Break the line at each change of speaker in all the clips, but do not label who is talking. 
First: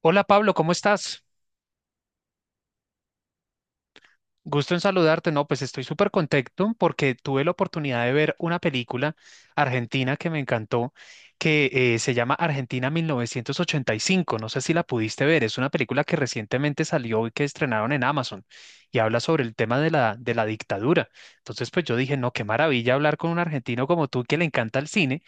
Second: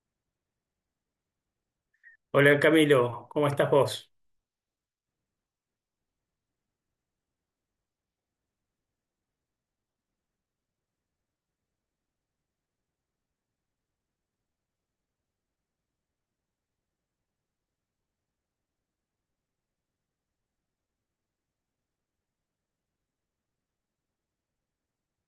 Hola Pablo, ¿cómo estás?
Hola Camilo, ¿cómo estás vos?
Gusto en saludarte. No, pues estoy súper contento porque tuve la oportunidad de ver una película argentina que me encantó, que se llama Argentina 1985. No sé si la pudiste ver. Es una película que recientemente salió y que estrenaron en Amazon y habla sobre el tema de de la dictadura. Entonces, pues yo dije, no, qué maravilla hablar con un argentino como tú que le encanta el cine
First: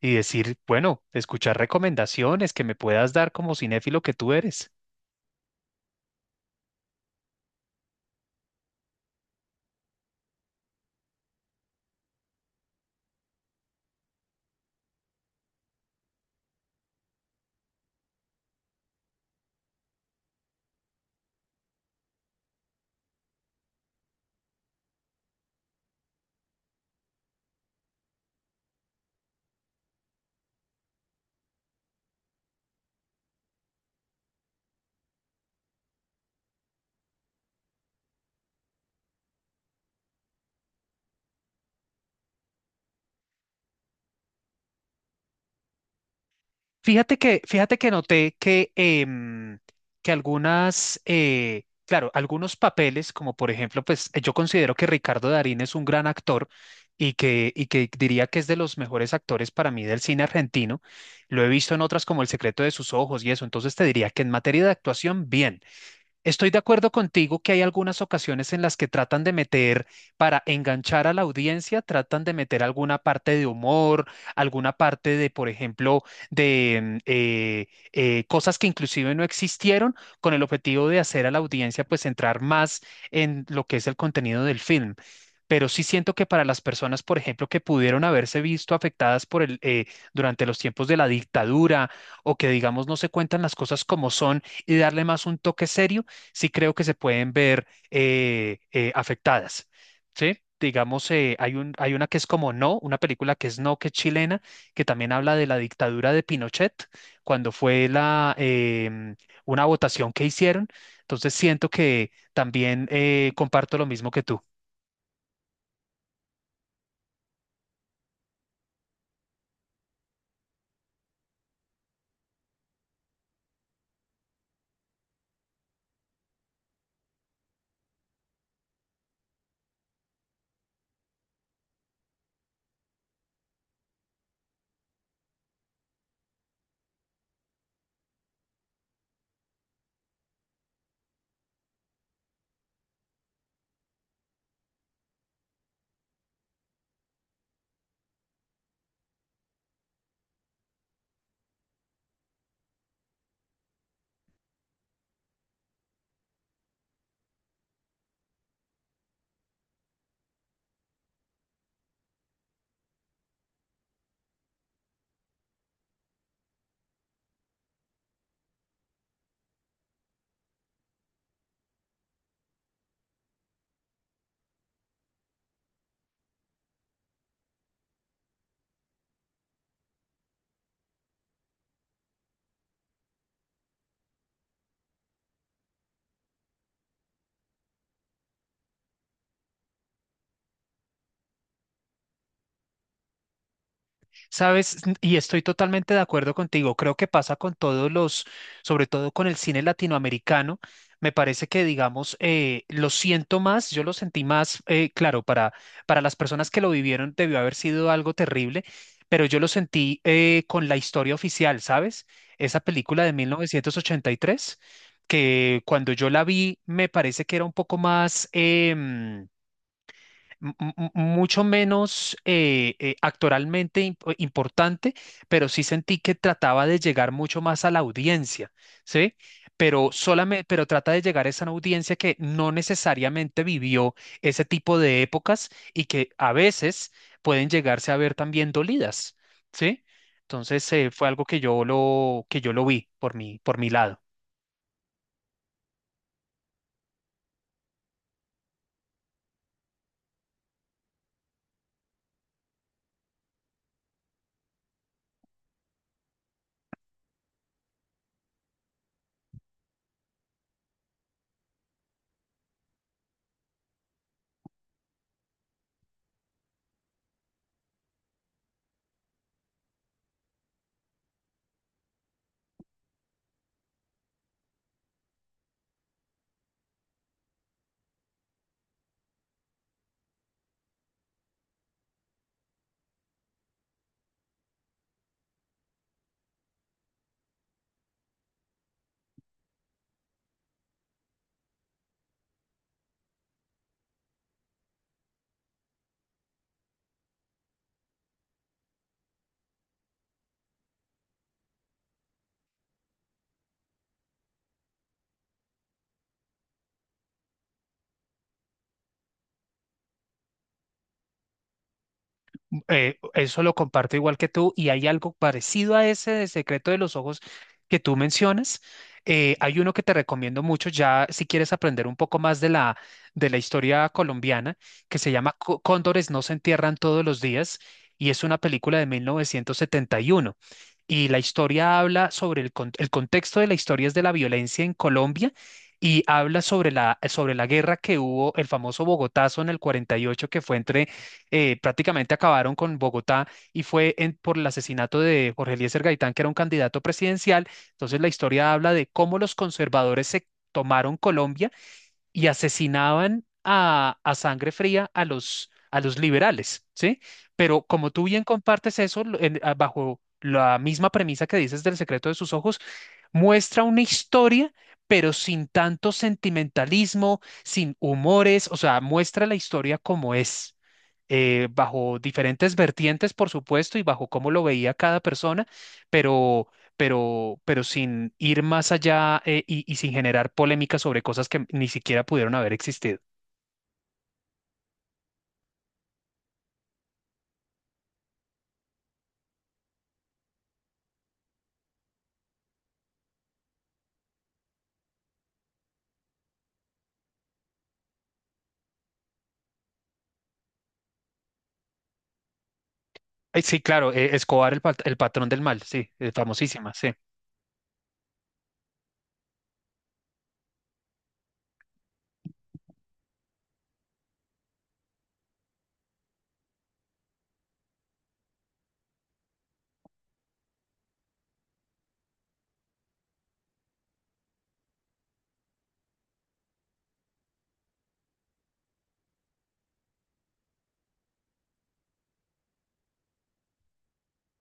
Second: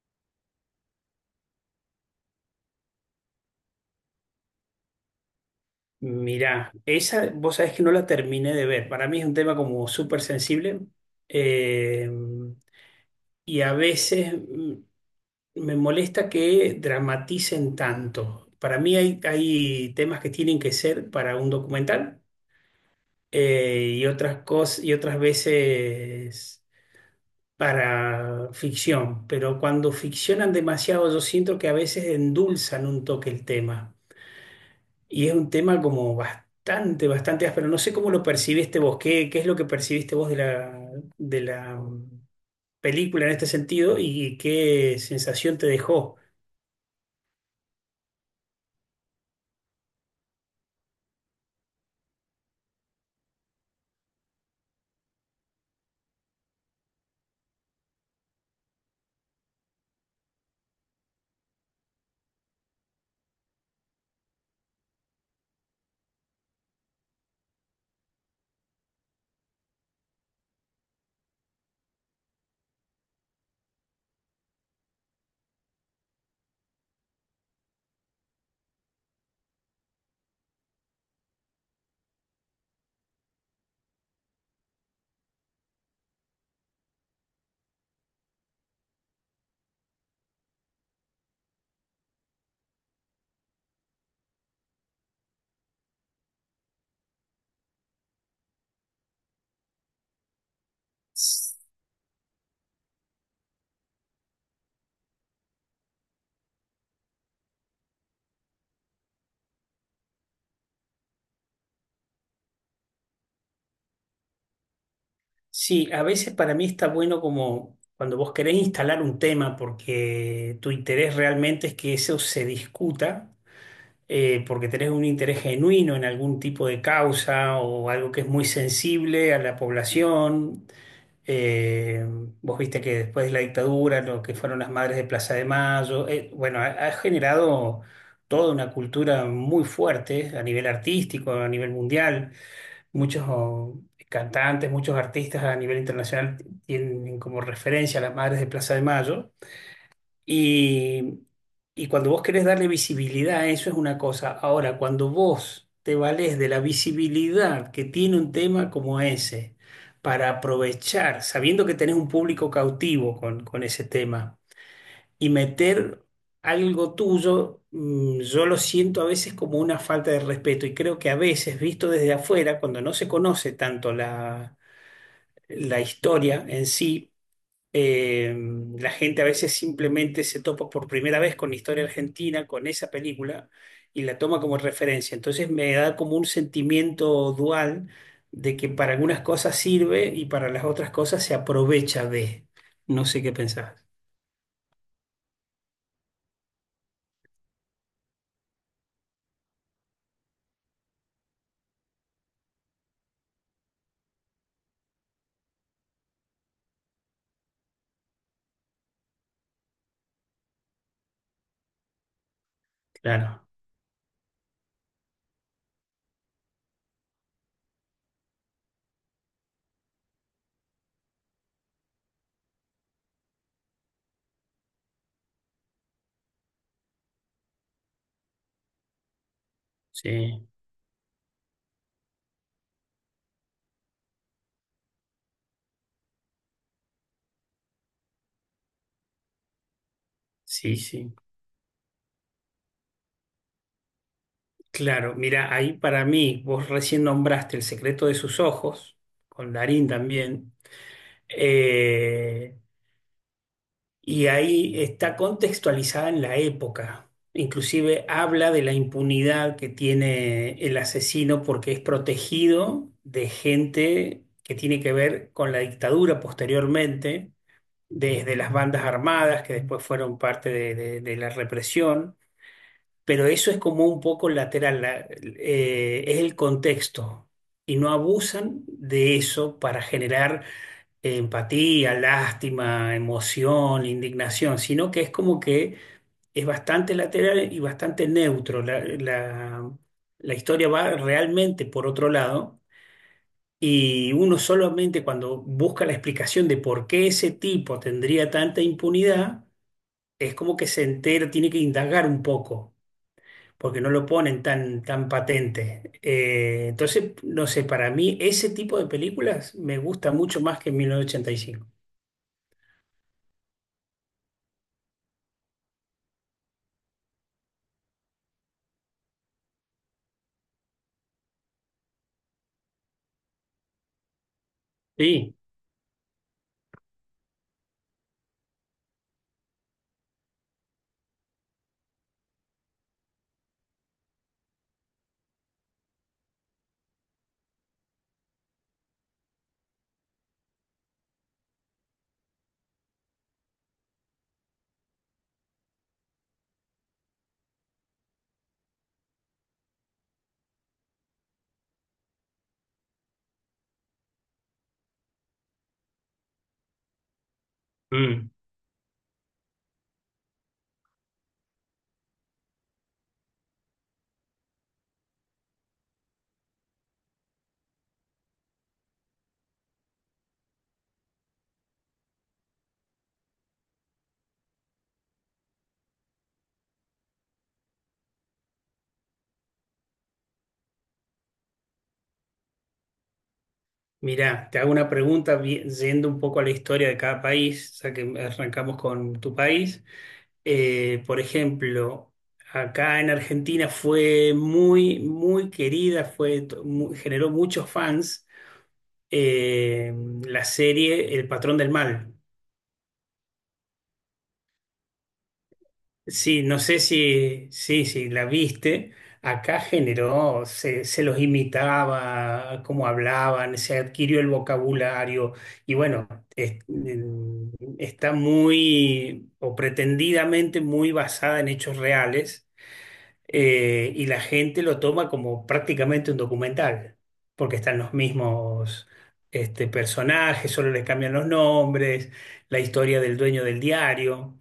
y decir, bueno, escuchar recomendaciones que me puedas dar como cinéfilo que tú eres.
Mirá, esa vos sabés que no la terminé de ver. Para mí es un tema como súper sensible eh, y a veces me molesta que dramaticen tanto. Para mí hay temas que tienen que ser para un documental y otras cosas y otras veces para ficción. Pero cuando ficcionan demasiado, yo siento que a veces endulzan un toque el tema. Y es un tema como bastante áspero. No sé cómo lo percibiste vos, qué es lo que percibiste vos de la película en este sentido y qué sensación te dejó.
Fíjate que noté que claro, algunos papeles, como por ejemplo, pues yo considero que Ricardo Darín es un gran actor y que diría que es de los mejores actores para mí del cine argentino. Lo he visto en otras como El secreto de sus ojos y eso, entonces te diría que en materia de actuación, bien. Estoy de acuerdo contigo que hay algunas ocasiones en las que tratan de meter, para enganchar a la audiencia, tratan de meter alguna parte de humor, alguna parte de, por ejemplo, de cosas que inclusive no existieron, con el objetivo de hacer a la audiencia pues entrar más en lo que es el contenido del film. Pero sí siento que para las personas, por ejemplo, que pudieron haberse visto afectadas durante los tiempos de la dictadura o que, digamos, no se cuentan las cosas como son y darle más un toque serio, sí creo que se pueden ver afectadas, ¿sí? Digamos, hay una que es como No, una película que es No, que es chilena, que también habla de la dictadura de Pinochet, cuando fue una votación que hicieron. Entonces siento que también comparto lo mismo que tú.
Sí, a veces para mí está bueno como cuando vos querés instalar un tema porque tu interés realmente es que eso se discuta, porque tenés un interés genuino en algún tipo de causa o algo que es muy sensible a la población. Eh, vos viste que después de la dictadura, lo que fueron las madres de Plaza de Mayo, bueno, ha generado toda una cultura muy fuerte a nivel artístico, a nivel mundial. Muchos cantantes, muchos artistas a nivel internacional tienen como referencia a las madres de Plaza de Mayo. Y, y cuando vos querés darle visibilidad a eso es una cosa. Ahora, cuando vos te valés de la visibilidad que tiene un tema como ese para aprovechar, sabiendo que tenés un público cautivo con ese tema, y meter algo tuyo, mm, yo lo siento a veces como una falta de respeto y creo que a veces, visto desde afuera, cuando no se conoce tanto la historia en sí, eh, la gente a veces simplemente se topa por primera vez con la historia argentina, con esa película, y la toma como referencia. Entonces me da como un sentimiento dual de que para algunas cosas sirve y para las otras cosas se aprovecha de. No sé qué pensás.
Sabes, y estoy totalmente de acuerdo contigo. Creo que pasa con sobre todo con el cine latinoamericano. Me parece que, digamos, yo lo sentí más, claro, para las personas que lo vivieron debió haber sido algo terrible, pero yo lo sentí con la historia oficial, ¿sabes? Esa película de
Claro,
1983, que cuando yo la vi me parece que era un poco más... em, m- m- mucho menos actoralmente importante, pero sí sentí que trataba de llegar mucho más a la audiencia, ¿sí? Pero solamente,
sí,
pero trata de llegar a esa audiencia que no necesariamente vivió ese tipo de épocas y que a veces pueden llegarse a ver también dolidas, ¿sí? Entonces,
sí,
fue
sí.
algo que que yo lo vi por mi lado.
Claro, mira, ahí para mí, vos recién nombraste El secreto de sus ojos, con Darín también. Eh, Y ahí está contextualizada en la época. Inclusive habla de la impunidad que tiene el asesino porque es protegido de gente que tiene que ver con la dictadura posteriormente, desde las bandas armadas que después fueron parte de la represión, pero eso es como un poco lateral, es el contexto y no abusan de eso para generar empatía, lástima, emoción, indignación, sino que es como que es bastante lateral y bastante neutro. La historia va realmente por otro lado y uno solamente cuando busca la explicación de por qué ese tipo tendría tanta impunidad, es como que se entera, tiene que indagar un poco. Porque no lo ponen tan patente. Entonces, no sé, para mí ese tipo de películas me gusta mucho más que mil novecientos ochenta y cinco.
Eso lo comparto igual que tú y hay algo parecido a ese de Secreto de los Ojos que tú mencionas. Hay uno que te recomiendo mucho ya si quieres aprender un poco más de de la historia colombiana que se
Sí.
llama Cóndores no se entierran todos los días y es una película de 1971. Y uno. Y la historia habla sobre el contexto de la historia es de la violencia en Colombia y habla sobre la guerra que hubo, el famoso Bogotazo en el 48 que fue entre prácticamente acabaron con Bogotá y fue por el asesinato de Jorge Eliezer Gaitán, que era un candidato presidencial. Entonces la historia habla de cómo los conservadores se tomaron Colombia y asesinaban a sangre fría a los liberales, ¿sí? Pero como tú bien
Mm.
compartes eso bajo la misma premisa que dices del secreto de sus ojos, muestra una historia, pero sin tanto sentimentalismo, sin humores, o sea, muestra la historia como es bajo diferentes vertientes, por supuesto, y bajo cómo lo veía cada persona, pero, pero sin ir más allá y sin generar polémica sobre cosas que ni siquiera pudieron haber existido.
Mirá, te hago una pregunta yendo un poco a la historia de cada país, ya que arrancamos con tu país. Por ejemplo, acá en Argentina fue muy querida, generó muchos fans eh, la serie El Patrón del Mal.
Sí, claro, Escobar, el patrón del mal, sí,
Sí, no
famosísima,
sé
sí.
si, sí, la viste. Acá generó, se los imitaba, cómo hablaban, se adquirió el vocabulario y bueno, es- en- está muy o pretendidamente muy basada en hechos reales y la gente lo toma como prácticamente un documental, porque están los mismos este, personajes, solo les cambian los nombres, la historia del dueño del diario.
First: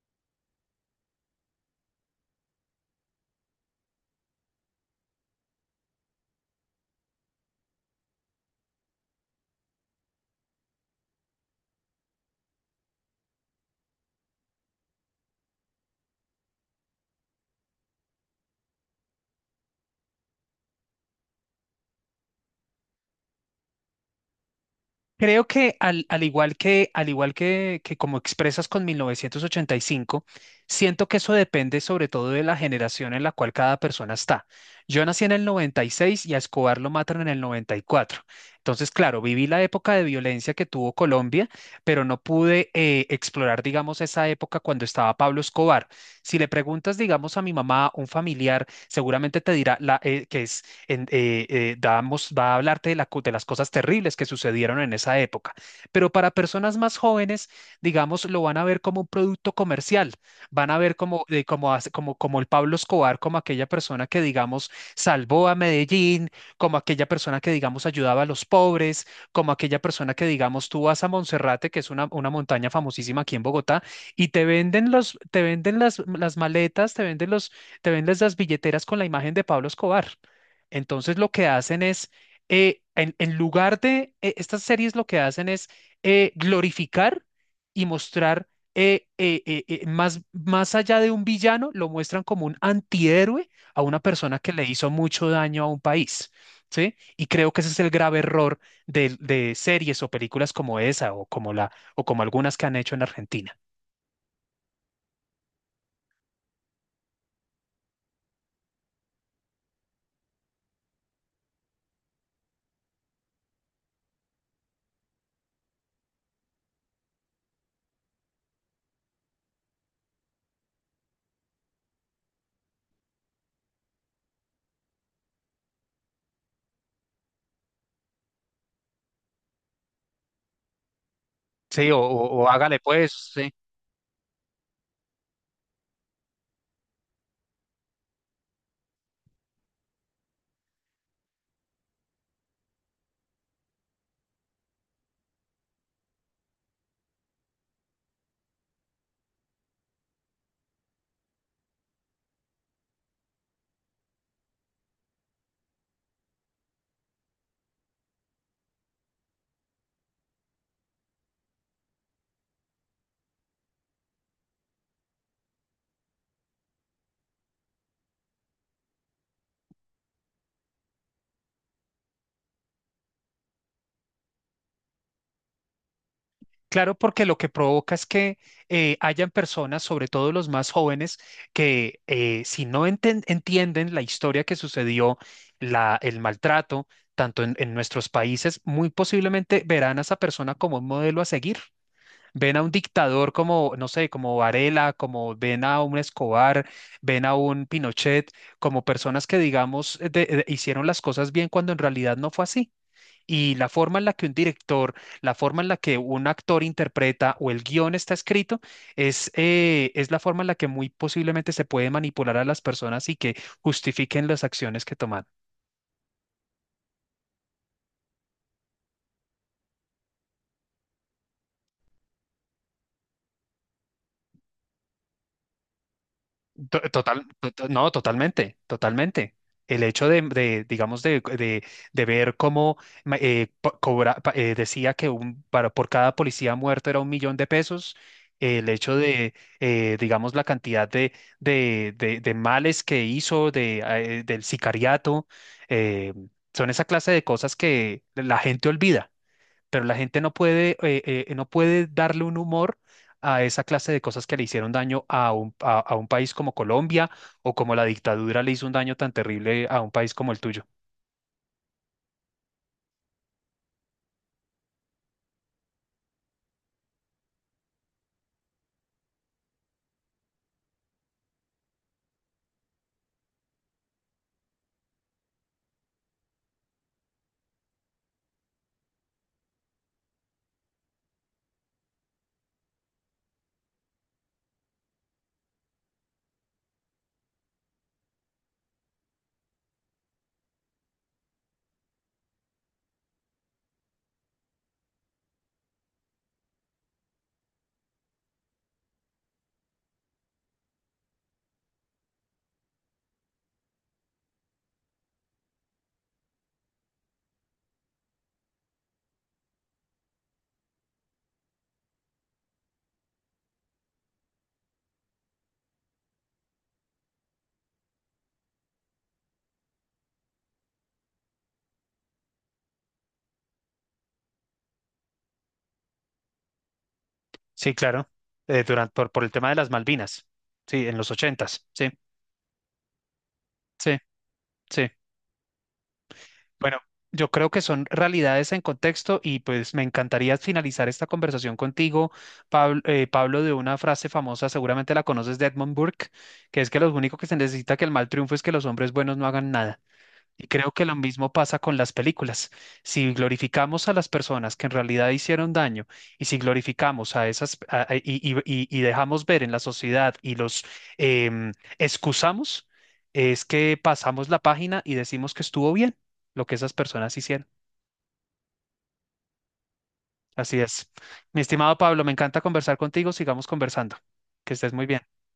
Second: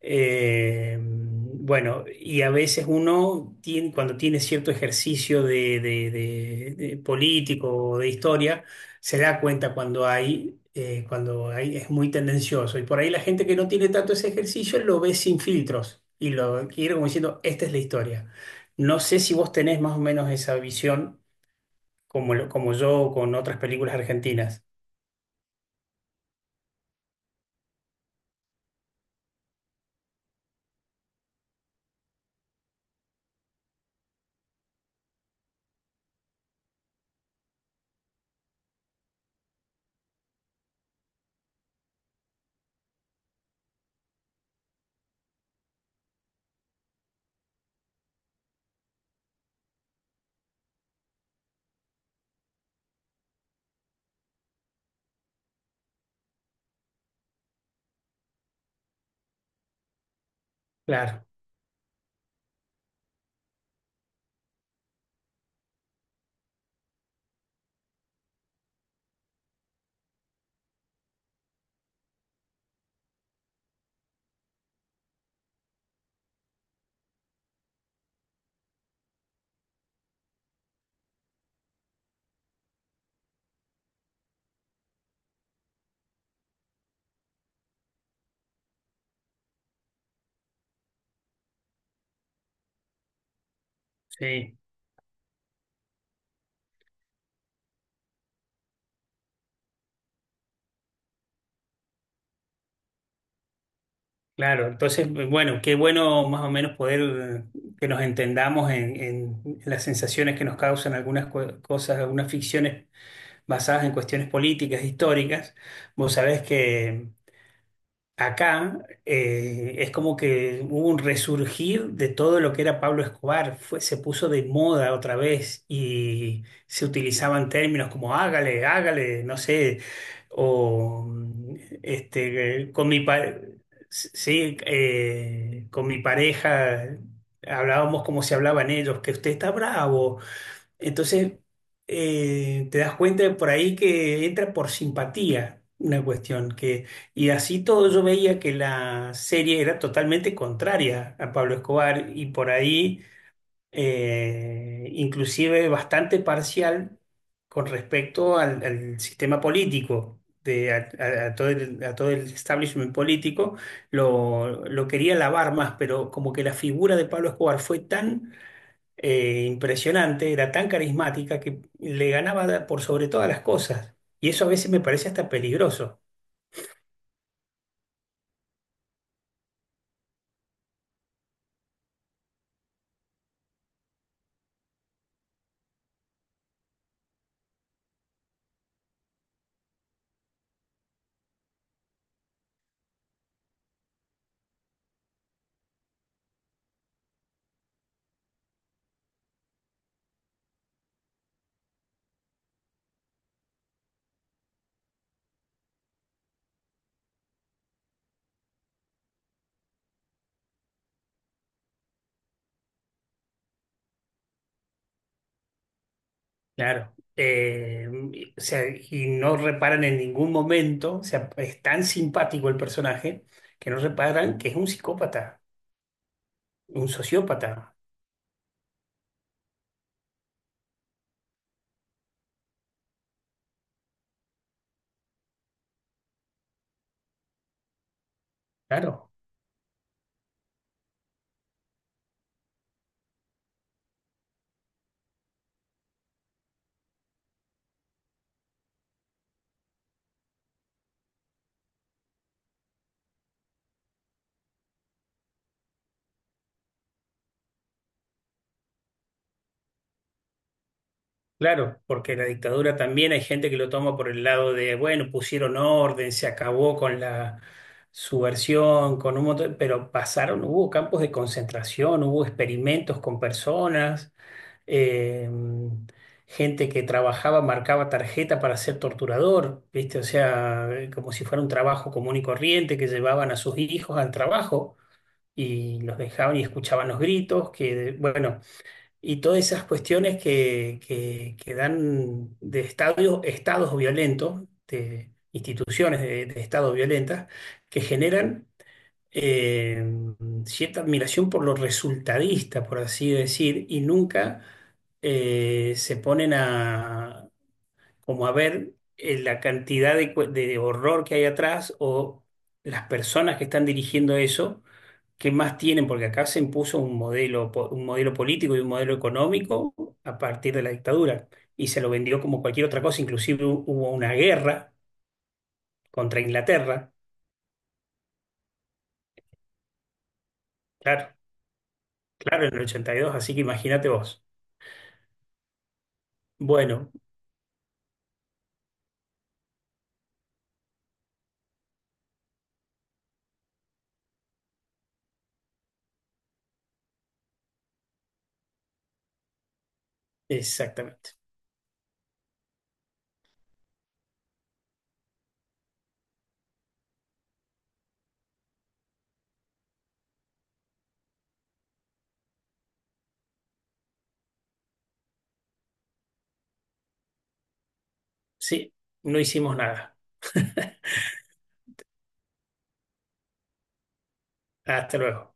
Bueno, y a veces uno tiene, cuando tiene cierto ejercicio de político o de historia, se da cuenta cuando hay, es muy tendencioso. Y por ahí la gente que no tiene tanto ese ejercicio lo ve sin filtros y lo quiere como diciendo, esta es la historia. No sé si vos tenés más o menos esa visión como, como yo con otras películas argentinas.
Creo que al igual que como expresas con 1985 siento que eso depende sobre todo de la generación en la cual cada persona está. Yo nací en el 96 y a Escobar lo matan en el 94. Entonces, claro, viví la época de violencia que tuvo Colombia, pero no pude explorar, digamos, esa época cuando estaba Pablo Escobar. Si le preguntas, digamos, a mi mamá, un familiar, seguramente te dirá va a hablarte de las cosas terribles que sucedieron en esa época. Pero para personas más jóvenes, digamos, lo van a ver como un producto comercial, van a ver
Claro,
como el Pablo Escobar, como aquella persona que, digamos, salvó a Medellín, como aquella persona que, digamos, ayudaba a los pobres, como aquella persona que, digamos, tú vas a Monserrate, que es una montaña famosísima aquí en Bogotá, y te venden las maletas, te venden las billeteras con la imagen de Pablo Escobar. Entonces lo que hacen es, en lugar de, estas series lo que hacen es glorificar y mostrar más allá de un villano, lo muestran como un antihéroe a una persona que
sí.
le hizo mucho daño a un país, ¿sí? Y creo que ese es el grave error de series o películas como esa o o como algunas que han hecho en Argentina.
Claro, entonces, bueno, qué bueno más o menos poder que nos entendamos en las sensaciones que nos causan algunas cosas, algunas ficciones basadas en cuestiones políticas, históricas. Vos sabés que acá es como que hubo un resurgir de todo lo que era Pablo Escobar, fue, se puso de moda otra vez y se utilizaban términos como hágale, hágale, no sé, o mm,
Sí, o
este,
hágale
con mi,
pues,
pa-
sí,
s- sí, con mi pareja hablábamos como se hablaban ellos, que usted está bravo, entonces, te das cuenta de por ahí que entra por simpatía una cuestión que, y así todo yo veía que la serie era totalmente contraria a Pablo Escobar y por ahí inclusive bastante parcial con respecto al sistema político. A todo a todo el establishment político lo quería lavar más, pero como que la figura de Pablo Escobar fue tan impresionante, era tan carismática que le ganaba por sobre todas las cosas. Y eso a veces me parece hasta peligroso,
Claro, porque lo que provoca es que hayan personas, sobre todo los más jóvenes, que si no entienden la historia que sucedió, el maltrato, tanto en nuestros países, muy posiblemente verán a esa persona como un modelo a seguir. Ven a un dictador como, no sé, como Varela, como ven a un Escobar, ven a un Pinochet, como personas que, digamos, hicieron las cosas bien cuando en realidad no fue así. Y la forma en la que un director, la forma en la que un actor interpreta o el guión está escrito, es la forma en la que muy posiblemente se puede manipular a las personas y que justifiquen las acciones que toman.
claro. O sea, y no reparan en ningún momento, o sea, es tan simpático el personaje que no reparan que es un psicópata, un
Total,
sociópata,
no, totalmente, totalmente. El hecho digamos, de ver cómo decía que por cada policía muerto era 1 millón de pesos, el hecho
claro.
digamos, la cantidad de males que hizo, del sicariato, eh, son esa clase de cosas que la gente olvida pero la gente no puede darle un humor a esa clase de cosas que le hicieron daño a un, a un país como Colombia o como la dictadura le hizo un daño tan terrible a un país como el tuyo.
Claro, porque la dictadura también hay gente que lo toma por el lado de, bueno, pusieron orden, se acabó con la subversión, con un montón, pero pasaron, hubo campos de concentración, hubo experimentos con personas, eh, gente que trabajaba, marcaba tarjeta para ser torturador, ¿viste? O sea, como si fuera un trabajo común y corriente que llevaban a sus hijos al trabajo y los dejaban y escuchaban los gritos, que, bueno, y todas esas cuestiones que dan de estadios, estados violentos, de instituciones de estados violentas, que generan eh, cierta admiración por lo resultadista, por así decir, y nunca se ponen a como a ver la cantidad de, de horror que hay atrás o las personas que están dirigiendo eso, qué más tienen, porque acá se impuso un modelo, un modelo político y un modelo económico a partir de la dictadura y se lo vendió como cualquier otra cosa, inclusive hubo una guerra contra Inglaterra,
Sí, claro, por el tema de las Malvinas, sí, en
claro,
los ochentas, sí,
claro, en el 82, así que imagínate
sí,
vos.
sí. Bueno,
Bueno,
yo creo que son realidades en contexto y pues me encantaría finalizar esta conversación contigo, Pablo, Pablo, de una frase famosa, seguramente la conoces de Edmund Burke, que es que lo único que se necesita que el mal triunfe es que los hombres buenos no hagan nada. Y creo que lo
exactamente.
mismo pasa con las películas. Si glorificamos a las personas que en realidad hicieron daño y si glorificamos a esas a- y dejamos ver en la sociedad y los em, excusamos, es que pasamos la página y decimos que estuvo bien lo que esas personas hicieron.
Sí, no hicimos nada.
Así es. Mi estimado Pablo, me encanta conversar contigo. Sigamos conversando. Que estés muy
Hasta
bien.
luego.